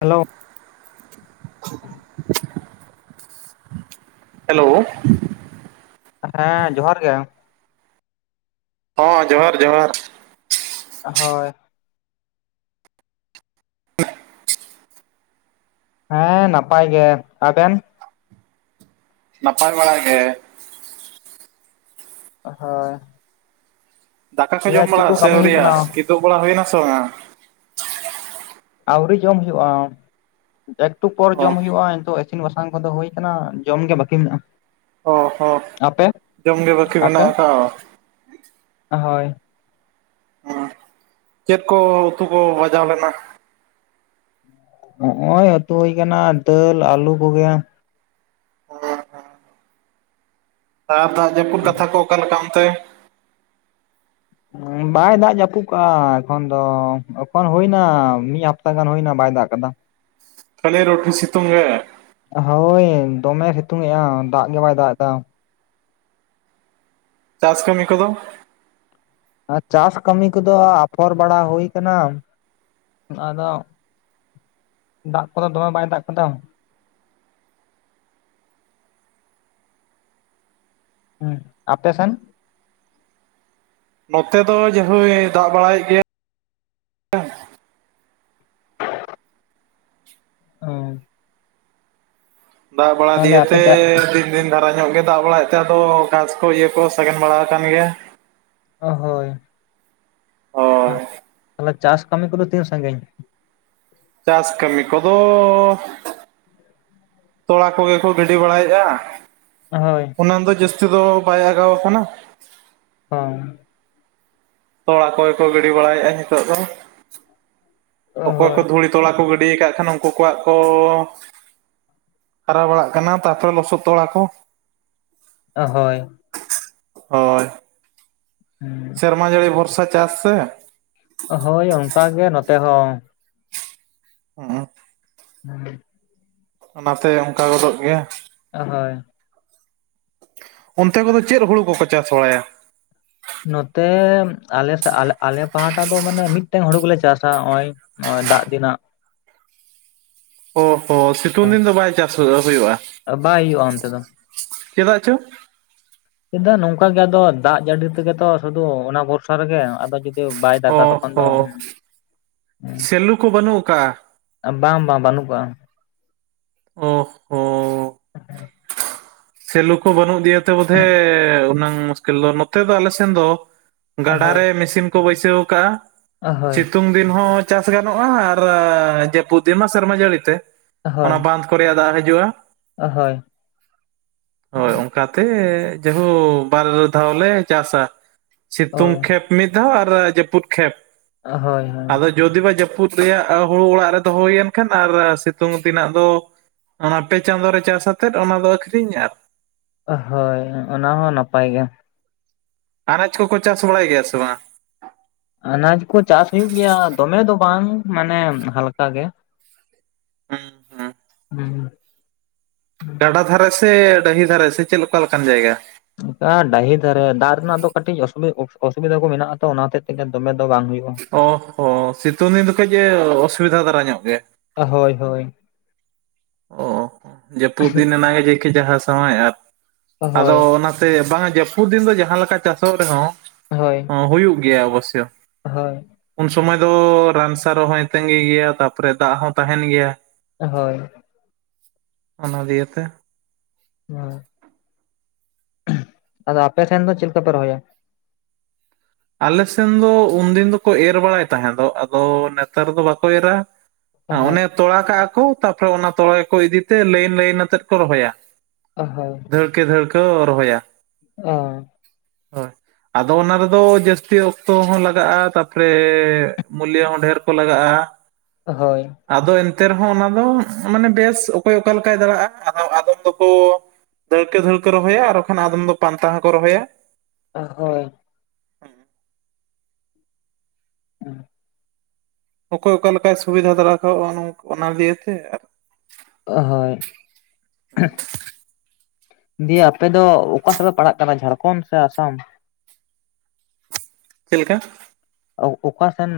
Hello hello. ᱦᱮᱸ ᱡᱚᱦᱟᱨ ᱜᱮ᱾ ᱦᱚᱸ ᱡᱚᱦᱟᱨ ᱡᱚᱦᱟᱨ᱾ ᱦᱳᱭ᱾ ᱦᱮᱸ ᱱᱟᱯᱟᱭ ᱜᱮ, ᱟᱵᱮᱱ? ᱱᱟᱯᱟᱭ ᱵᱟᱲᱟ ᱜᱮ᱾ ᱦᱳᱭ᱾ ᱫᱟᱠᱟ ᱠᱚ ᱫᱤᱭᱮ ᱡᱚᱢ ᱪᱮᱫ ᱵᱟᱲᱟ, ᱥᱮ ᱠᱟᱹᱢᱤ ᱦᱩᱭᱩᱜ ᱟᱹᱣᱨᱤᱭᱟ ᱠᱟᱱᱟ ᱠᱮᱫᱳᱜ ᱵᱟᱲᱟ ᱦᱳᱭ ᱱᱟ ᱥᱟ ᱵᱟᱝᱼᱟ? ᱟᱹᱣᱨᱤ ᱡᱚᱢ ᱦᱩᱭᱩᱜᱼᱟ ᱮᱠᱴᱩ ᱯᱚᱨ ᱚ ᱡᱚᱢ ᱦᱩᱭᱩᱜᱼᱟ [unintelligible] ᱤᱥᱤᱱ ᱵᱟᱥᱟᱝ ᱠᱚ ᱫᱚ ᱦᱳᱭ ᱠᱟᱱᱟ ᱡᱚᱢ ᱜᱮ ᱵᱟᱠᱤ ᱢᱮᱱᱟᱜᱼᱟ᱾ ᱚ ᱦᱚᱸ ᱟᱯᱮ ᱡᱚᱢ ᱜᱮ ᱵᱟᱹᱠᱤ ᱢᱮᱱᱟᱜ ᱠᱟᱜᱼᱟ ᱵᱟᱼᱼ ᱦᱚᱭ ᱪᱮᱫ ᱠᱚ ᱩᱛᱩ ᱠᱚ ᱵᱟᱡᱟᱣ ᱞᱮᱱᱟ? ᱦᱚᱸᱜᱼᱚᱭ ᱟᱹᱛᱩ ᱦᱩᱭ ᱠᱟᱱᱟ ᱫᱟᱹᱞ ᱟᱹᱞᱩ ᱠᱚ ᱜᱮ᱾ [unintelligible] ᱟᱨ ᱫᱟᱜ ᱡᱟᱹᱯᱩᱫ ᱠᱟᱛᱷᱟ ᱠᱚ ᱚᱠᱟ ᱞᱮᱠᱟ ᱚᱱᱛᱮ? ᱵᱟᱭ ᱫᱟᱜ ᱡᱟᱹᱯᱩᱫ ᱠᱟᱜᱼᱟ ᱮᱠᱷᱚᱱ ᱫᱚ, ᱮᱠᱷᱚᱱ ᱦᱩᱭᱱᱟ ᱢᱤᱫ ᱦᱟᱯᱛᱟ ᱜᱟᱱ ᱦᱩᱭᱱᱟ ᱵᱟᱭ ᱫᱟᱜ ᱠᱟᱫᱟ᱾ ᱠᱷᱟᱹᱞᱤ ᱨᱚᱴᱤ ᱥᱤᱛᱩᱝ ᱜᱮ᱾ ᱦᱳᱭ ᱫᱚᱢᱮ ᱥᱤᱛᱩᱝ ᱮᱜᱼᱟ ᱫᱟᱜ ᱜᱮ ᱵᱟᱭ ᱫᱟᱜ ᱫᱟ᱾ ᱪᱟᱥ ᱠᱟᱹᱢᱤ ᱠᱚ ᱫᱚ? ᱪᱟᱥ ᱠᱟᱹᱢᱤ ᱠᱚ ᱫᱚ ᱟᱯᱷᱚᱨ ᱵᱟᱲᱟ ᱦᱩᱭ ᱠᱟᱱᱟ ᱟᱫᱚ ᱫᱟᱜ ᱠᱚ ᱫᱚ ᱫᱚᱢᱮ ᱵᱟᱭ ᱫᱟᱜ ᱠᱟᱫᱟ᱾ ᱦᱩᱸ ᱟᱯᱮ ᱥᱮᱱ? ᱱᱚᱛᱮ ᱫᱚ ᱡᱟ ᱦᱳᱭ ᱫᱟᱜ ᱵᱟᱲᱟᱭ ᱮᱫ ᱜᱮᱭᱟ᱾ ᱦᱩᱸ ᱫᱟᱜ ᱵᱟᱲᱟ ᱛᱟᱦᱚᱞᱮ ᱫᱤᱭᱮ ᱟᱯᱮ ᱛᱮ ᱪᱟ [unintelligible] ᱫᱤᱱ ᱫᱷᱟᱨᱟ ᱧᱚᱜ ᱜᱮ ᱫᱟᱜ ᱵᱟᱲᱟᱭ ᱮᱫ ᱛᱮ ᱟᱫᱚ ᱜᱷᱟᱥ ᱠᱚ ᱤᱭᱟᱹ ᱠᱚ ᱥᱟᱜᱮᱱ ᱵᱟᱲᱟ ᱟᱠᱟᱱ ᱜᱮᱭᱟ᱾ ᱚ ᱦᱳᱭ ᱦᱳᱭ ᱛᱟᱦᱚᱞᱮ ᱪᱟᱥ ᱠᱟᱹᱢᱤ ᱠᱚ ᱫᱚ ᱛᱤᱱ ᱥᱟᱺᱜᱤᱧ? ᱪᱟᱥ ᱠᱟᱹᱢᱤ ᱠᱚ ᱫᱚ ᱛᱚᱲᱟ ᱠᱚ ᱜᱮ ᱠᱚ ᱜᱤᱰᱤ ᱵᱟᱲᱟᱭᱮᱜᱼᱟ᱾ ᱦᱳᱭ ᱚᱱᱟ ᱫᱚ ᱡᱟᱹᱥᱛᱤ ᱫᱚ ᱵᱟᱭ ᱟᱜᱟᱣ ᱠᱟᱱᱟ᱾ ᱦᱚᱸ ᱛᱚᱲᱟ ᱠᱚ ᱜᱮ ᱠᱚ ᱜᱤᱰᱤ ᱵᱟᱲᱟᱭᱮᱜᱼᱟ ᱱᱤᱛᱚᱜ ᱫᱚ, ᱚᱠᱚᱭ ᱠᱚ ᱦᱳᱭ ᱫᱷᱩᱲᱤ ᱛᱚᱞᱟ ᱠᱚ ᱜᱤᱰᱤ ᱠᱟᱜ ᱠᱷᱟᱱ ᱩᱝᱠᱩ ᱠᱚᱣᱟᱜ ᱠᱚ ᱦᱟᱨᱟ ᱵᱟᱲᱟᱜ ᱠᱟᱱᱟ ᱛᱟᱯᱚᱨᱮ ᱞᱚᱥᱚᱫ ᱛᱚᱲᱟ ᱠᱚ᱾ ᱚ ᱦᱚᱭ᱾ ᱦᱚᱭ ᱦᱩᱸ ᱥᱮᱨᱢᱟ ᱡᱟᱹᱲᱤ ᱵᱚᱨᱥᱟ ᱪᱟᱥ ᱥᱮ᱾ ᱦᱳᱭ ᱚᱝᱠᱟ ᱜᱮ ᱱᱚᱛᱮ ᱦᱚᱸ᱾ [unintelligible] [inaudible] ᱚᱱᱟ ᱛᱮ ᱚᱝᱠᱟ ᱜᱚᱫᱚᱜ ᱜᱮᱭᱟ᱾ ᱟ ᱦᱳᱭ ᱚᱱᱛᱮ ᱠᱚᱫᱚ ᱪᱮᱫ ᱦᱩᱲᱩ ᱠᱚᱠᱚ ᱪᱟᱥ ᱵᱟᱲᱟᱭᱟ ᱱᱚᱛᱮ ᱟᱞᱮ ᱥᱮ ᱟᱞᱮ ᱯᱟᱦᱴᱟ ᱫᱚ ᱢᱟᱱᱮ ᱢᱤᱫᱴᱮᱱ ᱦᱩᱲᱩ ᱜᱮᱞᱮ ᱪᱟᱥᱟ ᱱᱚᱜ-ᱚᱭ ᱱᱚᱜᱼᱚᱭ ᱫᱟᱜ ᱫᱤᱱᱟᱜ ᱚ ᱦᱚᱸ ᱥᱤᱛᱩᱝ ᱫᱤᱱ ᱫᱚ ᱵᱟᱭ ᱪᱟᱥ ᱦᱩᱭᱩᱜᱼᱟ ᱵᱟᱭ ᱦᱩᱭᱩᱜᱼᱟ ᱚᱱᱛᱮ ᱫᱚ ᱪᱮᱫᱟᱜ ᱪᱚ ᱪᱮᱫᱟᱜ ᱱᱚᱝᱠᱟ ᱜᱮ ᱟᱫᱚ ᱫᱟᱜ ᱡᱟᱹᱲᱤ ᱛᱮᱜᱮᱛᱚ ᱥᱩᱫᱷᱩ ᱚᱱᱟ ᱵᱷᱚᱨᱥᱟ ᱨᱮᱜᱮ ᱟᱫᱚ ᱡᱩᱫᱤ ᱵᱟᱭ ᱚ ᱫᱟᱜ-ᱟ ᱛᱚᱠᱷᱚᱱ ᱫᱚ ᱦᱚᱸ ᱥᱮᱞᱩ ᱠᱚ ᱵᱟᱹᱱᱩᱜ ᱟᱠᱟᱜᱼᱟ ᱵᱟᱝ ᱵᱟᱝ ᱵᱟᱹᱱᱩᱜ ᱠᱚᱣᱟ ᱚ ᱦᱚ ᱥᱮᱞᱳ ᱠᱚ ᱵᱟᱹᱱᱩᱜ ᱜᱮᱭᱟᱛᱮ ᱵᱳᱫᱷᱚᱭ ᱚᱱᱟᱹᱝ ᱢᱩᱥᱠᱤᱞ ᱫᱚ ᱱᱚᱛᱮ ᱫᱚ ᱟᱞᱮ ᱥᱮᱱ ᱫᱚ ᱜᱟᱰᱟ ᱦᱳᱭ ᱨᱮ ᱢᱮᱥᱤᱱ ᱠᱚ ᱵᱟᱹᱭᱥᱟᱹᱣ ᱟᱠᱟᱜᱼᱟ ᱥᱤᱛᱩᱝ ᱫᱤᱱ ᱦᱚᱸ ᱪᱟᱥ ᱜᱟᱱᱚᱜᱼᱟ ᱟᱨ ᱡᱟᱹᱯᱩᱫ ᱫᱤᱱ ᱢᱟ ᱥᱮᱨᱢᱟ ᱡᱟᱹᱲᱤ ᱛᱮ ᱚᱱᱟ ᱵᱟᱸᱫᱷ ᱠᱚ ᱨᱮᱭᱟᱜ ᱫᱟᱜ ᱦᱤᱡᱩᱜᱼᱟ ᱚ ᱦᱳᱭ ᱦᱳᱭ ᱚᱱᱠᱟᱛᱮ ᱡᱟᱦᱳ ᱵᱟᱨ ᱫᱷᱟᱣ ᱞᱮ ᱪᱟᱥᱟ ᱥᱤᱛᱩᱝ ᱦᱳᱭ ᱠᱷᱮᱛ ᱢᱤᱫ ᱫᱷᱟᱣ ᱟᱨ ᱡᱟᱹᱯᱩᱫ ᱠᱷᱮᱛ ᱦᱳᱭ ᱦᱳᱭ ᱡᱩᱫᱤ ᱵᱟ ᱡᱟᱹᱯᱩᱫ ᱨᱮᱭᱟᱜ ᱦᱩᱲᱩ ᱚᱲᱟᱜ ᱨᱮ ᱫᱚᱦᱚ ᱦᱩᱭᱮᱱ ᱠᱷᱟᱱ ᱟᱨ ᱥᱤᱛᱩᱝ ᱫᱤᱱᱟᱜ ᱫᱚ ᱚᱱᱟ ᱯᱮ ᱪᱟᱸᱫᱳ ᱨᱮ ᱪᱟᱥ ᱟᱛᱮᱫ ᱚᱱᱟ ᱫᱚ ᱟᱹᱠᱷᱨᱤᱧᱟ ᱚ ᱦᱳᱭ ᱚᱱᱟ ᱦᱚᱸ ᱱᱟᱯᱟᱭ ᱜᱮ ᱟᱱᱟᱡ ᱠᱚᱠᱚ ᱪᱟᱥ ᱵᱟᱲᱟᱭ ᱜᱮᱭᱟ ᱥᱮ ᱵᱟᱝ? ᱟᱱᱟᱡ ᱠᱚ ᱪᱟᱥ ᱦᱩᱭᱩᱜ ᱜᱮᱭᱟ ᱫᱚᱢᱮ ᱫᱚ ᱵᱟᱝ ᱢᱟᱱᱮ ᱦᱟᱞᱠᱟ ᱜᱮ ᱦᱩᱸ ᱦᱩᱸ ᱜᱟᱰᱟ ᱫᱷᱟᱨᱮ ᱥᱮ ᱰᱟᱹᱦᱤ ᱫᱷᱟᱨᱮ ᱥᱮ ᱪᱮᱫ ᱚᱠᱟ ᱞᱮᱠᱟᱱ ᱡᱟᱭᱜᱟ? ᱚᱱᱠᱟ ᱰᱟᱹᱦᱤ ᱫᱷᱟᱨᱮ ᱫᱟᱜ ᱨᱮᱱᱟᱜ ᱫᱚ ᱠᱟᱹᱴᱤᱡ ᱚᱥᱩᱵᱤᱫᱷᱟ ᱠᱚ ᱢᱮᱱᱟᱜ ᱛᱚ ᱚᱱᱟ ᱦᱚᱛᱮᱡ ᱛᱮᱜᱮ ᱫᱚᱢᱮ ᱫᱚ ᱵᱟᱝ ᱦᱩᱭᱩᱜᱼᱟ ᱚ ᱦᱚ ᱥᱤᱛᱩᱝ ᱫᱤᱱ ᱫᱚ ᱠᱟᱹᱡ ᱮ ᱚᱥᱩᱵᱤᱫᱟ ᱫᱷᱟᱨᱟ ᱧᱚᱜ ᱜᱮᱭᱟ ᱦᱳᱭ ᱦᱳᱭ ᱚ ᱦᱚᱸ ᱡᱟᱹᱯᱩᱫ ᱫᱤᱱ ᱮᱱᱟᱜᱮ ᱡᱮ ᱠᱮ ᱡᱟᱦᱟᱸ ᱥᱟᱶᱟᱭ ᱟᱨ ᱟᱫᱚ ᱦᱳᱭ ᱚᱱᱟ ᱛᱮ ᱵᱟᱝᱟ ᱡᱟᱹᱯᱩᱫ ᱫᱤᱱ ᱫᱚ ᱡᱟᱦᱟᱸ ᱞᱮᱠᱟ ᱪᱟᱥᱚᱜ ᱨᱮᱦᱚᱸ ᱦᱳᱭ ᱚ ᱦᱩᱭᱩᱜ ᱜᱮᱭᱟ ᱚᱵᱚᱥᱥᱳᱭ ᱦᱳᱭ ᱩᱱ ᱥᱚᱢᱚᱭ ᱫᱚ ᱨᱟᱱ ᱥᱟᱨ ᱦᱚᱸᱭ ᱛᱟᱸᱜᱤᱹ ᱜᱮᱭᱟ ᱛᱟᱯᱚᱨᱮ ᱫᱟᱜ ᱦᱚᱸ ᱛᱟᱦᱮᱱ ᱜᱮᱭᱟ ᱦᱳᱭ ᱚᱱᱟ ᱫᱤᱭᱮᱛᱮ ᱦᱳᱭ, ᱟᱫᱚ ᱟᱯᱮ ᱥᱮᱱ ᱫᱚ ᱪᱮᱫ ᱞᱮᱠᱟ ᱯᱮ ᱨᱚᱦᱚᱭᱟ? ᱟᱞ ᱥᱮᱱ ᱫᱚ ᱩᱱ ᱫᱤᱱ ᱫᱚᱠᱚ ᱮᱨ ᱵᱟᱲᱟᱭ ᱛᱟᱦᱮᱸ ᱫᱚ ᱟᱫᱚ ᱱᱮᱛᱟᱨ ᱫᱚ ᱵᱟᱠᱚ ᱮᱨᱟ ᱦᱳᱭ ᱚᱱᱮ ᱛᱚᱲᱟ ᱠᱟᱜᱼᱟᱠᱚ ᱛᱟᱨᱯᱚᱨᱮ ᱚᱱᱟ ᱛᱚᱲᱟ ᱜᱮᱠᱚ ᱤᱫᱤᱛᱮ ᱞᱟᱹᱭᱤᱱ ᱞᱟᱹᱭᱤᱱ ᱟᱛᱮᱫ ᱠᱚ ᱨᱚᱦᱚᱭᱟ ᱚ ᱦᱳᱭ ᱫᱷᱟᱹᱲᱠᱮᱹ ᱫᱷᱟᱹᱲᱠᱟᱹ ᱨᱚᱦᱚᱭᱟ ᱚᱻ ᱦᱳᱭ ᱟᱫᱚ ᱚᱱᱟ ᱨᱮᱫᱚ ᱡᱟᱹᱥᱛᱤ ᱚᱠᱛᱚ ᱦᱚᱸ ᱞᱟᱜᱟᱜᱼᱟ ᱛᱟᱯᱚᱨᱮ ᱢᱩᱞᱤᱭᱟᱹ ᱦᱚᱸ ᱰᱷᱮᱨ ᱠᱚ ᱞᱟᱜᱟᱜᱼᱟ ᱦᱳᱭ ᱟᱫᱚ ᱮᱱᱛᱮ ᱨᱮᱦᱚᱸ ᱚᱱᱟ ᱫᱚ ᱢᱟᱱᱮ ᱵᱮᱥ ᱚᱠᱚᱭ ᱚᱠᱟ ᱞᱮᱠᱟᱭ ᱫᱟᱲᱮᱜᱼᱟ ᱟᱫᱚ ᱟᱫᱚᱢ ᱫᱚᱠᱚ ᱫᱟᱹᱲᱠᱮᱹ ᱫᱷᱟᱹᱲᱠᱟᱹ ᱨᱚᱦᱚᱭᱟ ᱟᱨ ᱵᱟᱠᱷᱟᱱ ᱟᱫᱚᱢ ᱫᱚ ᱯᱟᱱᱛᱟ ᱦᱚᱸ ᱠᱚ ᱨᱚᱦᱚᱭᱟ ᱦᱳᱭ ᱦᱮᱸ ᱚᱠᱚᱭ ᱚᱠᱟ ᱞᱮᱠᱟᱭ ᱥᱩᱵᱤᱫᱷᱟ ᱫᱟᱨᱟ ᱠᱟᱜᱼᱟ ᱚᱱᱟ ᱫᱤᱭᱮᱛᱮ ᱚ ᱦᱳᱭ ᱫᱤᱭᱮ ᱟᱯᱮ ᱫᱚ ᱚᱠᱟ ᱥᱮᱫ ᱯᱮ ᱯᱟᱲᱦᱟᱜ ᱠᱟᱱᱟ ᱡᱷᱟᱲᱠᱷᱚᱱᱰ ᱥᱮ ᱟᱥᱟᱢ? ᱪᱮᱫ ᱞᱮᱠᱟ? ᱚ ᱚᱠᱟ ᱥᱮᱱ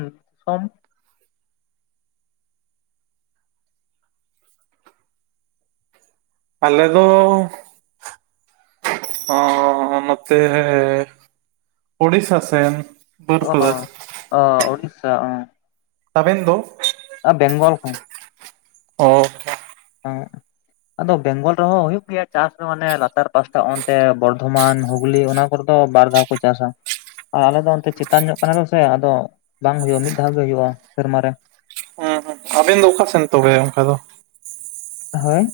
ᱥᱚᱢᱼᱼ ᱟᱞᱮ ᱫᱚᱻ ᱚᱻ ᱱᱚᱛᱮ ᱳᱲᱤᱥᱟ ᱥᱮᱱ ᱚ ᱵᱟᱹᱨᱯᱟᱫᱟ ᱚ ᱳᱲᱤᱥᱟ ᱚᱸ ᱟᱵᱤᱱ ᱫᱚ ᱵᱮᱝᱜᱚᱞ ᱠᱷᱚᱱ ᱚ ᱦᱮᱸ ᱦᱮᱸ, [inaudible] ᱟᱫᱚ ᱵᱮᱝᱜᱚᱞ ᱨᱮᱦᱚᱸ ᱦᱩᱭᱩᱜᱭ ᱜᱮᱭᱟ ᱪᱟᱥ ᱫᱚ ᱢᱟᱱᱮ ᱞᱟᱛᱟᱨ ᱯᱟᱥᱴᱟ ᱚᱱᱛᱮ ᱵᱚᱨᱫᱷᱚᱢᱟᱱ ᱦᱩᱜᱽᱞᱤ ᱚᱱᱟ ᱠᱚᱨᱮ ᱛᱚ ᱵᱟᱨ ᱫᱷᱟᱣ ᱠᱚ ᱪᱟᱥᱟ ᱟᱨ ᱟᱞᱮᱚ ᱫᱚ ᱚᱱᱛᱮ ᱪᱮᱛᱟᱱ ᱧᱚᱜ ᱠᱟᱱᱟᱞᱮ ᱥᱮ ᱟᱫᱚ ᱵᱟᱝ ᱦᱩᱭᱩᱜᱼᱟ ᱢᱤᱫ ᱫᱷᱟᱣ ᱜᱮ ᱦᱩᱭᱩᱜᱼᱟ ᱥᱮᱨᱢᱟᱨᱮ ᱟᱵᱮᱱ ᱫᱚ ᱚᱠᱟ ᱥᱮᱱ ᱛᱚᱵᱮ ᱚᱱᱠᱟ ᱫᱚ ᱦᱳᱭ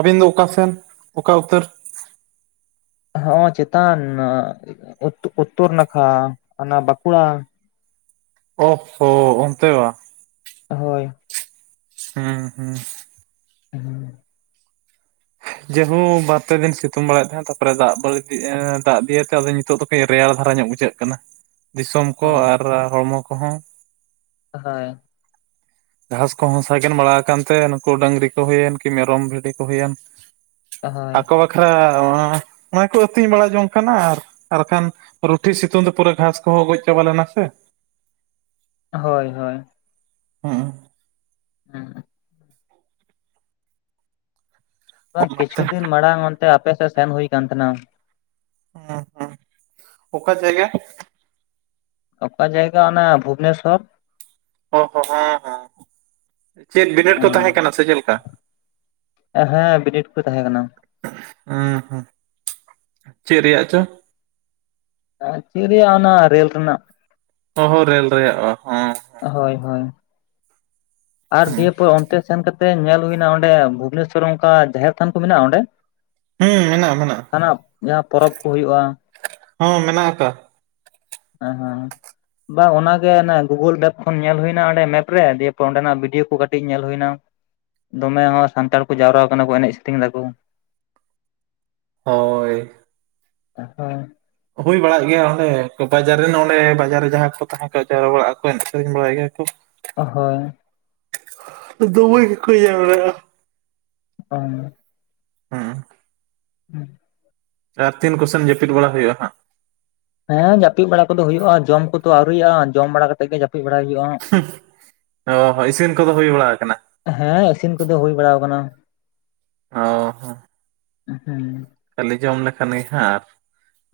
ᱟᱵᱤᱱ ᱫᱚ ᱚᱠᱟᱥᱮᱱ ᱚᱠᱟ ᱩᱛᱟᱹᱨ ᱦᱚᱸᱜᱚ ᱪᱮᱛᱟᱱ ᱩᱛᱛᱚᱨ ᱱᱟᱠᱷᱟ ᱚᱱᱟ ᱵᱟᱸᱠᱩᱲᱟ ᱳᱜ ᱦᱳ ᱚᱱᱛᱮ ᱵᱟ ᱦᱳᱭ ᱦᱩᱸᱢ ᱦᱩᱸᱢ [unintelligible] ᱡᱮ ᱦᱳ ᱵᱟᱨ ᱯᱮ ᱫᱤᱱ ᱥᱤᱛᱩᱝ ᱵᱟᱲᱟᱭᱮᱫ ᱛᱟᱦᱮᱸᱜ ᱛᱟᱯᱚᱨᱮ ᱫᱟᱜ ᱵᱟᱲᱛᱤ ᱫᱟᱜ ᱫᱤᱭᱮᱛᱮ ᱟᱫᱚ ᱱᱤᱛᱚᱜ ᱫᱚ ᱠᱟᱹᱡ ᱨᱮᱭᱟᱲ ᱫᱷᱟᱨᱟ ᱧᱚᱜ ᱵᱩᱡᱷᱟᱹᱜ ᱠᱟᱱᱟ ᱫᱤᱥᱚᱢ ᱠᱚ ᱦᱳᱭ ᱟᱨ ᱦᱚᱲᱢᱚ ᱠᱚᱦᱚᱸ ᱦᱚᱭ ᱜᱷᱟᱸᱥ ᱠᱚᱦᱚᱸ ᱥᱟᱜᱮᱱ ᱵᱟᱲᱟ ᱠᱟᱱ ᱛᱮ ᱱᱩᱠᱩ ᱰᱟᱹᱝᱨᱤ ᱠᱚ ᱦᱩᱭᱮᱱ ᱠᱤ ᱢᱮᱨᱚᱢ ᱵᱷᱤᱰᱤ ᱠᱚ ᱦᱩᱭᱮᱱ ᱦᱳᱭ ᱟᱠᱚ ᱵᱟᱠᱷᱨᱟ ᱚᱱᱟ ᱚᱱᱟ ᱠᱚ ᱟᱹᱛᱤᱧ ᱵᱟᱲᱟ ᱡᱚᱝ ᱠᱟᱱᱟ ᱟᱨ ᱟᱨᱠᱷᱟᱱ ᱨᱩᱴᱷᱤ ᱥᱤᱛᱩᱝ ᱛᱮ ᱯᱩᱨᱟᱹ ᱜᱷᱟᱸᱥ ᱠᱚᱦᱚᱸ ᱜᱚᱡ ᱪᱟᱵᱟ ᱞᱮᱱᱟ ᱥᱮ ᱦᱚᱭ ᱦᱚᱭ ᱦᱩᱸ ᱦᱩᱸᱢ ᱵᱟᱝ ᱠᱤᱪᱷᱩ ᱚᱱᱟᱛᱮ ᱫᱤᱱ ᱢᱟᱲᱟᱝ ᱚᱱᱛᱮ ᱟᱯ ᱥᱮᱫ ᱥᱮᱱ ᱦᱩᱭ ᱠᱟᱱ ᱛᱟᱦᱮᱱᱟ [unintelligible] ᱚᱠᱟ ᱡᱟᱭᱜᱟ ᱚᱠᱟ ᱡᱟᱭᱜᱟ ᱚᱱᱟ ᱵᱷᱩᱵᱱᱮᱥᱚᱨ ᱚ ᱦᱚ ᱦᱚᱸᱦᱚᱸ ᱪᱮᱫ ᱵᱤᱱᱤᱰ ᱠᱚ ᱛᱟᱦᱮᱸ ᱠᱟᱱᱟ ᱥᱮ ᱪᱮᱫ ᱞᱮᱠᱟ ᱦᱮᱸ ᱵᱤᱱᱤᱰ ᱠᱚ ᱛᱟᱦᱮᱸ ᱠᱟᱱᱟ ᱩᱸ ᱦᱩᱸ ᱪᱮᱫ ᱨᱮᱭᱟᱜ ᱪᱚ ᱦᱮᱸ ᱪᱮᱫ ᱨᱮᱭᱟᱜ ᱟᱱᱟ ᱨᱞ ᱨᱮᱱᱟᱜ ᱚ ᱦᱚ ᱨᱮᱞ ᱨᱮᱭᱟᱜ ᱦᱚᱸ ᱦᱚᱭ ᱦᱚᱭ ᱟᱨ ᱦᱩᱸ ᱫᱤᱭᱮ ᱯᱚᱨ ᱚᱱᱛᱮ ᱥᱮᱱ ᱠᱟᱛᱮ ᱧᱮᱞ ᱦᱩᱭᱱᱟ ᱚᱸᱰᱮ ᱵᱷᱩᱵᱽᱱᱮᱥᱚᱨ ᱚᱝᱠᱟ ᱡᱟᱦᱮᱨ ᱛᱷᱟᱱ ᱠᱚ ᱢᱮᱱᱟᱜᱼᱟ ᱚᱸᱰᱮ ᱦᱩᱸ ᱢᱮᱱᱟᱜᱼᱟ ᱢᱮᱱᱟᱜᱼᱟ ᱡᱟᱦᱟᱱᱟᱜ ᱡᱟᱦᱟᱸ ᱯᱚᱨᱚᱵᱽ ᱠᱚ ᱦᱩᱭᱩᱜᱼᱟ ᱦᱚᱸ ᱢᱮᱱᱟᱜ ᱠᱟᱜᱼᱟ ᱦᱮᱸ ᱦᱮᱸ ᱵᱟ ᱚᱱᱟ ᱜᱮ ᱜᱩᱜᱩᱞ ᱢᱮᱯ ᱠᱷᱚᱱ ᱧᱮᱞ ᱦᱩᱭ ᱮᱱᱟ ᱚᱸᱰᱮ ᱢᱮᱯ ᱨᱮ ᱫᱤᱭᱮᱯᱚᱨ ᱚᱸᱰᱮᱱᱟᱜ ᱵᱷᱤᱰᱭᱳ ᱠᱚ ᱠᱟᱹᱴᱤᱡ ᱧᱮᱞ ᱦᱩᱭᱱᱟ ᱫᱚᱢᱮ ᱦᱚᱸ ᱥᱟᱱᱛᱟᱲ ᱠᱚ ᱡᱟᱣᱨᱟ ᱠᱟᱱᱟ ᱠᱚ ᱮᱱᱮᱡ ᱥᱤᱨᱤᱧ ᱫᱟᱠᱚ ᱦᱳᱭ ᱦᱳᱭ ᱦᱩᱭ ᱵᱟᱲᱟᱜ ᱜᱮᱭᱟ ᱚᱸᱰᱮ ᱛᱚ ᱵᱟᱡᱟᱨ ᱨᱮᱱ ᱚᱸᱰᱮ ᱵᱟᱡᱟᱨ ᱨᱮ ᱡᱟᱦᱟᱸ ᱠᱚ ᱛᱟᱦᱮᱸ ᱠᱚᱜ ᱡᱟᱣᱨᱟ ᱵᱟᱲᱟᱜᱼᱟ ᱠᱚ ᱮᱱᱮᱡ ᱥᱮᱨᱮᱧ ᱵᱟᱲᱟᱭ ᱜᱮᱭᱟ ᱠᱚ ᱦᱚᱭ ᱫᱚᱢᱮ ᱜᱮᱠᱚ ᱡᱟᱣᱨᱟ-ᱟ ᱚ ᱦᱩᱸ ᱦᱩᱸ ᱟᱨ ᱛᱤᱱ ᱠᱚ ᱥᱮᱱ ᱡᱟᱹᱯᱤᱫ ᱵᱟᱲᱟ ᱦᱩᱭᱩᱜᱼᱟ ᱦᱟᱸᱜ? ᱦᱮᱸ ᱡᱟᱹᱯᱤᱫ ᱵᱟᱲᱟ ᱠᱚᱫᱚ ᱦᱩᱭᱩᱜᱼᱟ ᱡᱚᱢ ᱠᱚᱫᱚ ᱟᱹᱣᱨᱤᱭᱟᱜᱼᱟ ᱡᱚᱢ ᱵᱟᱲᱟ ᱠᱟᱛᱮᱜ ᱜᱮ ᱡᱟᱹᱯᱤᱫ ᱵᱟᱲᱟ ᱦᱩᱭᱩᱜᱼᱟ ᱦᱟᱸᱜ ᱚ ᱦᱚᱸ ᱤᱥᱤᱱ ᱠᱚᱫᱚ ᱦᱩᱭ ᱵᱟᱲᱟ ᱟᱠᱟᱱᱟ ᱦᱮᱸ ᱤᱥᱤᱱ ᱠᱚᱫᱚ ᱦᱩᱭ ᱵᱟᱲᱟ ᱟᱠᱟᱱᱟ ᱚ ᱦᱚᱸ ᱦᱩᱸ ᱠᱷᱟᱹᱞᱤ ᱡᱚᱢ ᱞᱮᱠᱷᱟᱱ ᱜᱮ ᱦᱟᱸᱜ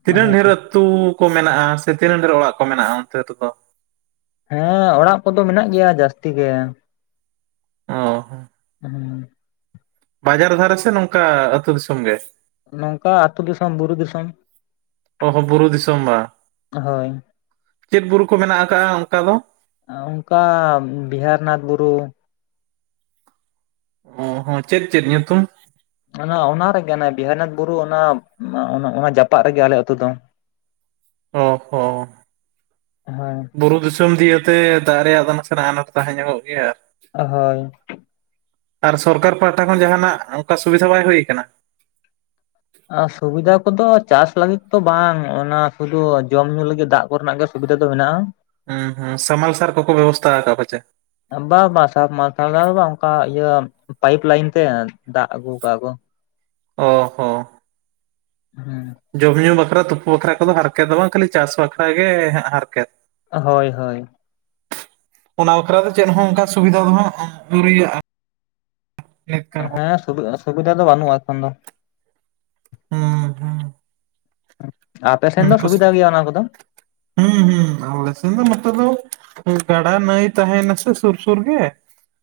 ᱛᱤᱱᱟᱹᱱ ᱰᱷᱮᱨᱚᱜ? ᱟᱹᱛᱩ ᱠᱚ ᱢᱮᱱᱟᱜᱼᱟ ᱥᱮ ᱛᱤᱱᱟᱹᱜ ᱰᱷᱮᱨ ᱚᱲᱟᱜ ᱠᱚ ᱢᱮᱱᱟᱜᱼᱟ ᱚᱱᱛᱮ ᱨᱮᱫᱚ? ᱦᱮᱸ ᱚᱲᱟᱜ ᱠᱚᱫᱚ ᱢᱮᱱᱟᱜ ᱜᱮᱭᱟ ᱡᱟᱹᱥᱛᱤ ᱜᱮ ᱚ ᱦᱩᱸ ᱵᱟᱡᱟᱨ ᱫᱷᱟᱨᱟ ᱥᱮ ᱱᱚᱝᱠᱟ ᱟᱹᱛᱩ ᱫᱤᱥᱚᱢ ᱜᱮ? ᱱᱚᱝᱠᱟ ᱟᱹᱛᱩ ᱫᱤᱥᱚᱢ ᱵᱩᱨᱩ ᱫᱤᱥᱚᱢ ᱚ ᱦᱚᱸ ᱵᱩᱨᱩ ᱫᱤᱥᱚᱢ ᱵᱟ। ᱦᱳᱭ ᱪᱮᱫ ᱵᱩᱨᱩ ᱠᱚ ᱢᱮᱱᱟᱜ ᱟᱠᱟᱜᱼᱟ ᱚᱱᱠᱟ ᱫᱚ? ᱟ ᱚᱱᱠᱟ ᱵᱤᱦᱟᱨᱤᱱᱟᱛᱷ ᱵᱩᱨᱩ ᱚ ᱦᱚᱸ ᱪᱮᱫ ᱪᱮᱫ ᱧᱩᱛᱩᱢ? ᱚᱱᱟ ᱚᱱᱟ ᱨᱮᱜᱮ ᱵᱤᱦᱟᱨᱤᱱᱟᱛᱷ ᱵᱩᱨᱩ ᱚᱱᱟ ᱚᱱᱟ ᱡᱟᱯᱟᱜ ᱨᱮᱜᱮ ᱟᱞᱮ ᱟᱹᱛᱩ ᱫᱚ। ᱚ ᱦᱚᱸ ᱦᱳᱭ ᱵᱩᱨᱩ ᱫᱤᱥᱚᱢ ᱫᱤ ᱛᱮ ᱫᱟᱨᱮ ᱨᱮᱭᱟᱜ ᱫᱚ ᱱᱟᱥᱮᱱᱟᱜ ᱟᱱᱟᱴ ᱛᱟᱦᱮᱸ ᱧᱚᱜᱚᱜ ᱜᱮᱭᱟ ᱟᱨ ᱦᱳᱭ ᱟᱨ ᱥᱚᱨᱠᱟᱨ ᱯᱟᱦᱟᱴᱟ ᱠᱷᱚᱱ ᱡᱟᱦᱟᱱᱟᱜ ᱚᱱᱠᱟ ᱥᱩᱵᱤᱫᱷᱟ ᱵᱟᱭ ᱦᱩᱭᱩ ᱟᱠᱟᱱᱟ? ᱟᱨ ᱥᱩᱵᱤᱫᱷᱟ ᱠᱚᱫᱚ ᱪᱟᱥ ᱞᱟᱹᱜᱤᱫ ᱛᱚ ᱵᱟᱝ ᱚᱱᱟ ᱥᱩᱫᱩ ᱡᱚᱢ ᱧᱩ ᱞᱟᱹᱜᱤᱫ ᱫᱟᱜ ᱠᱚᱨᱮᱱᱟᱜ ᱜᱮ, ᱥᱩᱵᱤᱫᱷᱟ ᱫᱚ ᱢᱮᱱᱟᱜ ᱟ। ᱦᱩᱸ ᱦᱩᱸ ᱥᱟᱢᱢᱟᱞᱥᱟᱨ ᱠᱚᱠᱚ ᱵᱮᱵᱚᱥᱛᱷᱟ ᱟᱠᱟᱜ-ᱟ ᱯᱟᱪᱮ? ᱵᱟ ᱵᱟ ᱥᱟᱵᱢᱟᱨᱥᱟᱞ [unintelligible] ᱵᱟᱝ ᱚᱱᱠᱟ ᱤᱭᱟᱹ ᱯᱟᱭᱤᱯ ᱞᱟᱭᱤᱱ ᱛᱮ ᱫᱟᱜ ᱟᱹᱜᱩ ᱠᱟᱜ ᱟᱠᱚ ᱚ ᱦᱚ ᱦᱩᱸ ᱡᱚᱢᱼᱧᱩ ᱵᱟᱠᱷᱨᱟ ᱛᱩᱯᱩ ᱵᱟᱠᱷᱨᱟ ᱠᱚᱫᱚ ᱦᱟᱨᱠᱮᱛ ᱫᱚ ᱵᱟᱝ ᱠᱷᱟᱹᱞᱤ ᱪᱟᱥ ᱵᱟᱠᱷᱨᱟ ᱜᱮ ᱦᱟᱨᱠᱮᱛ। ᱦᱳᱭ ᱦᱳᱭ ᱚᱱᱟ ᱵᱟᱠᱷᱨᱟ ᱫᱚ ᱪᱮᱫ ᱦᱚᱸ ᱚᱱᱠᱟ ᱥᱩᱵᱤᱫᱟ ᱫᱚ ᱦᱟᱸᱜ ᱟᱹᱣᱨᱤᱭᱟᱜᱼᱟ ᱱᱮᱛᱠᱟᱨ ᱦᱮᱸ ᱥᱩᱵᱤᱫᱷᱟ ᱫᱚ ᱵᱟᱹᱱᱩᱜᱼᱟ ᱮᱠᱷᱚᱱ ᱫᱚ ᱦᱩᱸ ᱦᱮᱸ ᱟᱯᱮ ᱥᱮᱱ ᱫᱚ ᱥᱩᱵᱤᱫᱟ ᱜᱮᱭᱟ ᱚᱱᱟ ᱠᱚᱫᱚ? ᱦᱩᱸ ᱦᱩᱸ ᱦᱩᱸ ᱟᱞᱮ ᱥᱮᱱ ᱫᱚ ᱱᱚᱛᱮ ᱫᱚ ᱜᱟᱰᱟ ᱱᱟᱹᱭ ᱛᱟᱦᱮᱱᱟ ᱥᱮ ᱥᱩᱨ ᱥᱩᱨ ᱜᱮ,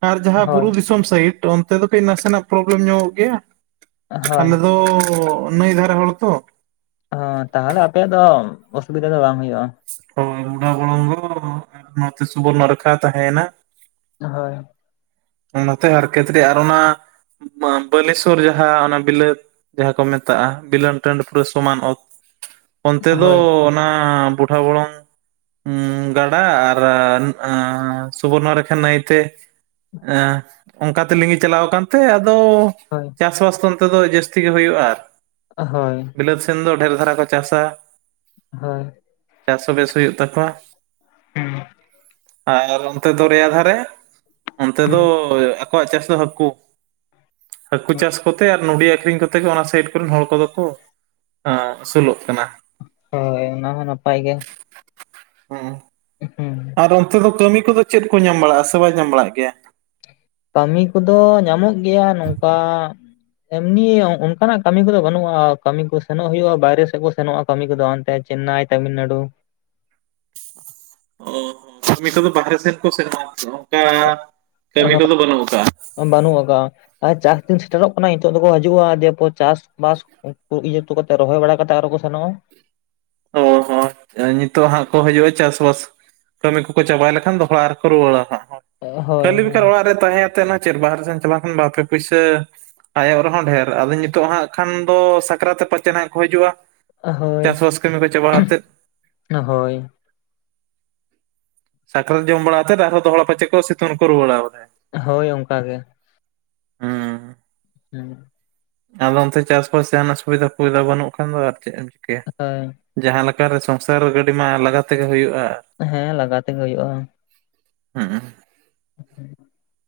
ᱟᱨ ᱡᱟᱦᱟᱸ ᱦᱳᱭ ᱵᱩᱨᱩ ᱫᱤᱥᱚᱢ ᱥᱟᱭᱤᱰ ᱚᱱᱛᱮ ᱫᱚ ᱠᱟᱹᱡ ᱱᱟᱥᱮᱱᱟᱜ ᱯᱨᱚᱵᱞᱮᱢ ᱧᱟᱢᱚᱜ ᱜᱮᱭᱟ। ᱦᱳᱭ ᱟᱞᱮ ᱫᱚ ᱱᱟᱹᱭ ᱫᱷᱟᱨᱮ ᱦᱚᱲ ᱛᱚ ᱦᱚᱸ ᱛᱟᱦᱚᱞᱮ ᱟᱯᱮᱭᱟᱜ ᱫᱚ ᱚᱥᱩᱵᱤᱫᱟ ᱫᱚ ᱵᱟᱝ ᱦᱩᱭᱩᱜᱼᱟ। [unintelligible] ᱱᱚᱛᱮ ᱥᱩᱵᱚᱨᱱᱚᱨᱮᱠᱷᱟ ᱛᱟᱦᱮᱭᱱᱟ ᱦᱳᱭ ᱚᱱᱟᱛᱮ ᱦᱟᱨᱠᱮᱛ ᱨᱮ ᱟᱨ ᱚᱱᱟ ᱵᱟᱞᱮᱥᱚᱨ ᱡᱟᱦᱟᱸ ᱚᱱᱟ ᱵᱤᱞᱟᱹᱛ ᱡᱟᱦᱟᱸ ᱠᱚ ᱢᱮᱛᱟᱜᱼᱟ ᱵᱤᱞᱟᱹᱱ ᱴᱟᱺᱰᱤ ᱯᱩᱨᱟᱹ ᱥᱚᱢᱟᱱ ᱚᱛ ᱚᱱᱛᱮ ᱫᱚ ᱦᱳᱭ ᱚᱱᱟ ᱵᱩᱴᱟ ᱵᱚᱞᱚᱝ ᱩ ᱜᱟᱰᱟ ᱟᱨ ᱮᱸ ᱥᱩᱵᱚᱨᱱᱚᱨᱮᱠᱷᱟ ᱱᱟᱹᱭᱛᱮ ᱮᱸ ᱚᱱᱠᱟ ᱛᱮ ᱞᱤᱸᱜᱤ ᱪᱟᱞᱟᱣ ᱟᱠᱟᱱ ᱛᱮ ᱟᱫᱚ ᱦᱳᱭ ᱪᱟᱥᱵᱟᱥ ᱫᱚ ᱚᱱᱛᱮ ᱫᱚ ᱡᱟᱹᱥᱛᱤ ᱜᱮ ᱦᱩᱭᱩᱜᱼᱟ ᱦᱳᱭ ᱵᱤᱞᱟᱹᱛ ᱥᱮᱱ ᱫᱚ ᱰᱷᱮᱨ ᱫᱷᱟᱨᱟ ᱠᱚ ᱪᱟᱥᱟ ᱦᱳᱭ ᱪᱟᱥ ᱦᱚᱸᱵᱮᱥ ᱦᱩᱭᱩᱜ ᱛᱟᱠᱚᱣᱟ ᱦᱩᱸ ᱟᱨ ᱚᱱᱛᱮ ᱫᱚᱨᱮᱭᱟ ᱫᱷᱟᱨᱮ, ᱚᱱᱛᱮ ᱦᱩᱸ ᱫᱚ ᱟᱠᱚᱣᱟᱜ ᱪᱟᱥ ᱫᱚ ᱦᱟᱹᱠᱳ᱾ ᱦᱟᱹᱠᱩ ᱦᱩᱸ ᱪᱟᱥ ᱠᱚᱛᱮ ᱟᱨ ᱱᱩᱲᱤ ᱟᱹᱠᱷᱨᱤᱧ ᱠᱚᱛᱮ ᱜᱮ ᱚᱱᱟ ᱥᱟᱭᱤᱰ ᱛᱮᱨᱮᱱ ᱦᱚᱲ ᱠᱩᱫᱚ ᱠᱚ ᱮᱸ ᱟᱹᱥᱩᱞᱚᱜ ᱠᱟᱱᱟ? ᱦᱳᱭ ᱚᱱᱟ ᱦᱚᱸ ᱱᱟᱯᱟᱭ ᱜᱮ᱾ ᱦᱮᱸ--᱾ ᱦᱮᱸ--᱾ ᱟᱨ ᱚᱱᱛᱮ ᱫᱚ ᱠᱟᱹᱢᱤ ᱠᱚᱫᱚ ᱪᱮᱫ ᱠᱚ ᱧᱟᱢ ᱵᱟᱲᱟᱜᱼᱟ, ᱥᱮ ᱵᱟᱭ ᱧᱟᱢ ᱵᱟᱲᱟᱜ ᱜᱮᱭᱟ? ᱠᱟᱹᱢᱤ ᱠᱚᱫᱚ ᱧᱟᱢᱚᱜ ᱜᱮᱭᱟ ᱱᱚᱝᱠᱟ ᱮᱢᱱᱤ ᱚᱱᱠᱟᱱᱟᱜ ᱠᱟᱹᱢᱤ ᱠᱚᱫᱚ ᱵᱟᱹᱱᱩᱜ-ᱟ᱾ ᱠᱟᱹᱢᱤ ᱠᱚ ᱥᱮᱱᱚᱜ ᱦᱩᱭᱩᱜ-ᱟ ᱵᱟᱭᱨᱮ ᱥᱮᱫ ᱠᱚ ᱥᱮᱱᱚᱜ-ᱟ᱾ ᱠᱟᱹᱢᱤ ᱠᱚᱫᱚ ᱚᱱᱛᱮ ᱪᱮᱱᱱᱟᱭ ᱛᱟᱹᱢᱤᱞᱱᱟᱲᱩ᱾ ᱚ ᱠᱟᱹᱢᱤ ᱥᱚᱫᱚ ᱵᱟᱦᱟᱨᱮ ᱥᱮᱱ ᱠᱚ ᱥᱮᱱᱚᱜᱼᱟ᱾ ᱚᱱᱠᱟ ᱠᱟᱹᱢᱤ ᱠᱚᱫᱚ ᱵᱟᱹᱱᱩᱜ ᱟᱠᱟᱜ-ᱟ᱾ ᱵᱟᱹᱱᱩᱜ ᱟᱠᱟᱜ-ᱟ, ᱟᱨ ᱪᱟᱥ ᱫᱤᱱ ᱥᱮᱴᱮᱨᱚᱜ ᱠᱟᱱᱟ ᱱᱤᱛᱚᱜ ᱫᱚᱠᱚ ᱦᱤᱡᱩᱜᱼᱟ᱾ ᱫᱤᱭᱮ ᱮᱯᱚᱨ ᱪᱟᱥᱵᱟᱥ ᱩᱱᱠᱩ ᱤᱭᱟᱹ ᱴᱚ ᱠᱟᱛᱮᱫ, ᱨᱚᱦᱚᱭ ᱵᱟᱲᱟ ᱠᱟᱛᱮ ᱟᱨᱚ ᱠᱚ ᱥᱮᱱᱚᱜ-ᱟ᱾ ᱚ ᱦᱚᱸ ᱱᱤᱛᱚᱜ ᱦᱟᱸᱜ ᱠᱚ ᱦᱤᱡᱩᱜ-ᱟ᱾ ᱪᱟᱥ ᱵᱟᱥ ᱠᱟᱹᱢᱤ ᱠᱚᱠᱚ ᱪᱟᱵᱟ ᱞᱮᱠᱷᱟᱱ ᱫᱚ ᱦᱟᱸᱜ ᱟᱨᱦᱚᱸ ᱠᱚ ᱨᱩᱣᱟᱹᱲᱟ᱾ ᱦᱟᱸᱜ ᱦᱳᱭ ᱠᱷᱟᱹᱞᱤ ᱵᱮᱠᱷᱟᱨ ᱦᱳᱭ ᱚᱲᱟᱜ ᱨᱮ ᱛᱟᱦᱮᱸ ᱟᱛᱮ ᱱᱟ ᱪᱮᱫ, ᱵᱟᱦᱟᱨᱮ ᱥᱮᱱ ᱪᱟᱞᱟᱣ ᱞᱮᱠᱷᱟᱱ ᱵᱟᱨᱯᱮ ᱯᱩᱭᱥᱟᱹ ᱟᱭᱚᱜ ᱨᱮᱦᱚᱸ ᱰᱷᱮᱨ, ᱟᱫᱚ ᱱᱤᱛᱚᱜ ᱦᱟᱸᱜ ᱠᱷᱟᱱ ᱫᱚ ᱥᱟᱠᱨᱟᱛ ᱛᱮ ᱯᱟᱪᱮ ᱦᱟᱸᱜ ᱠᱚ ᱦᱤᱡᱩᱜ-ᱟ᱾ ᱦᱳᱭ--᱾ ᱠᱚ ᱟᱛᱮᱫ᱾ ᱦᱳᱭ᱾ ᱥᱟᱠᱨᱟᱛ ᱡᱚᱢ ᱵᱟᱲᱟ ᱠᱟᱛᱮᱫ, ᱟᱨᱦᱚᱸ ᱫᱚᱦᱚᱲᱟ ᱛᱮ ᱯᱟᱪᱮ ᱠᱚ ᱥᱤᱛᱩᱝ ᱨᱮᱠᱚ ᱨᱩᱣᱟᱹᱲᱟ ᱵᱚᱞᱮ ᱦᱳᱭ ᱚᱱᱠᱟ ᱜᱮ᱾ ᱦᱩᱸ ᱦᱩᱸ᱾ ᱟᱫᱚ ᱚᱱᱛᱮ ᱪᱟᱥᱵᱟᱥ ᱡᱟᱦᱟᱱᱟᱜ ᱥᱩᱵᱤᱫᱷᱟ ᱚᱱᱠᱟ ᱵᱟᱹᱱᱩᱜ ᱠᱷᱟᱱ ᱫᱚ ᱟᱨ ᱪᱮᱫ ᱮᱢ ᱪᱤᱠᱟᱹᱭᱟ? ᱦᱳᱭ ᱡᱟᱦᱟᱸ ᱞᱮᱠᱟ ᱨᱮ ᱥᱚᱝᱥᱟᱨ ᱜᱟᱹᱰᱤ ᱢᱟ ᱞᱟᱜᱟ ᱛᱮᱜᱮ ᱦᱳᱭᱳᱜ-ᱟ᱾ ᱦᱮᱸ ᱞᱟᱜᱟ ᱛᱮᱜᱮ ᱦᱳᱭᱳᱜ-ᱟ᱾ ᱦᱩᱸᱻ᱾ [inaudible]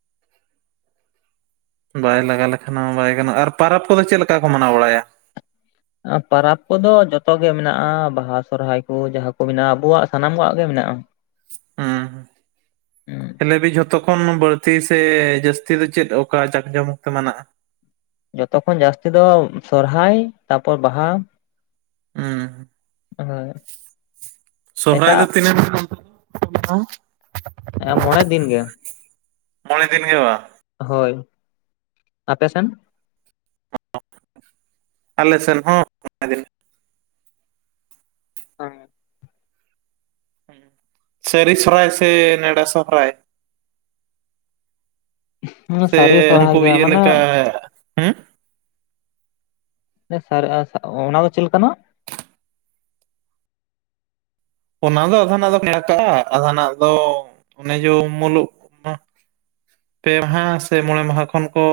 ᱵᱟᱭ ᱞᱟᱜᱟ ᱞᱮᱠᱷᱟᱱ ᱢᱟ ᱵᱟᱭ ᱜᱟᱱᱚᱜᱼᱟ᱾ ᱟᱨ ᱯᱟᱨᱟᱵᱽ ᱠᱚᱫᱚ ᱪᱮᱫ ᱞᱮᱠᱟ ᱠᱚ ᱢᱟᱱᱟᱣ ᱵᱟᱲᱟᱭᱟ? ᱟᱨ ᱯᱟᱨᱟᱵᱽ ᱠᱚᱫᱚ ᱡᱚᱛᱚ ᱜᱮ ᱢᱮᱱᱟᱜ-ᱟ, ᱵᱟᱦᱟ ᱥᱚᱦᱚᱨᱟᱭ ᱠᱩ ᱡᱟᱦᱟᱸ ᱠᱚ ᱢᱮᱱᱟᱜ-ᱟ ᱟᱵᱚᱣᱟᱜ ᱥᱟᱱᱟᱢ ᱠᱚᱣᱟᱜ ᱜᱮ ᱢᱮᱱᱟᱜ-ᱟ᱾ ᱦᱩᱸᱻ᱾ ᱦᱩᱸ ᱦᱮ ᱞᱟᱹᱭᱵᱤᱱ ᱡᱷᱚᱛᱚ ᱠᱷᱚᱱ ᱵᱟᱹᱲᱛᱤ ᱥᱮ ᱡᱟᱹᱥᱛᱤ ᱫᱚ ᱪᱮᱫ ᱚᱠᱟ ᱡᱟᱠ ᱡᱚᱢᱚᱠ ᱛᱮ ᱢᱮᱱᱟᱜ-ᱟ? ᱡᱚᱛᱚᱠᱷᱚᱱ ᱡᱟᱹᱥᱛᱤ ᱫᱚ ᱥᱚᱨᱦᱟᱭ, ᱛᱟᱯᱚᱨ ᱵᱟᱦᱟ᱾ ᱦᱩᱸᱻ᱾ ᱦᱮᱸᱻ᱾ ᱥᱚᱦᱚᱨᱟᱭ ᱫᱚ ᱛᱤᱱᱟᱹᱜ ᱫᱤᱱ ᱯᱮ ᱢᱟᱱᱟᱣᱼᱟ? ᱦᱮᱸ ᱢᱚᱬᱮ ᱫᱤᱱ ᱜᱮ᱾ ᱢᱚᱬᱮ ᱫᱤᱱ ᱜᱮ ᱵᱟᱝ? ᱦᱳᱭᱻ ᱟᱯᱮᱥᱮᱱ? ᱟᱞᱮ ᱥᱮᱱ ᱦᱚᱸ ᱢᱚᱬᱮ ᱫᱤᱱ᱾ ᱦᱮᱸᱻ᱾ ᱥᱟᱹᱨᱤ ᱥᱚᱨᱚᱦᱟᱭ ᱥᱮ, ᱱᱮᱸᱰᱟ ᱥᱚᱦᱚᱨᱟᱭ? ᱥᱮ ᱥᱟᱹᱨᱤ ᱥᱚᱨᱦᱟᱭ ᱩᱱᱠᱩ ᱜᱮ ᱤᱭᱟᱹ ᱢᱟᱱᱮ ᱞᱮᱠᱟ ᱦᱩᱸ? ᱚᱱᱟ ᱫᱚ ᱪᱮᱫ ᱞᱮᱠᱟᱱᱟᱜ? ᱚᱱᱟ ᱫᱚ ᱟᱫᱷᱟ ᱱᱟᱜ ᱫᱚ ᱱᱮᱣᱛᱟ, ᱟᱫᱷᱷᱟ ᱱᱟᱜ ᱫᱚ ᱚᱱᱮ ᱡᱳ ᱢᱩᱞᱩᱜ ᱢᱟ ᱯᱮ ᱢᱟᱦᱟ ᱥᱮ ᱢᱚᱬᱮ ᱢᱟᱦᱟ ᱠᱷᱚᱱ ᱠᱚ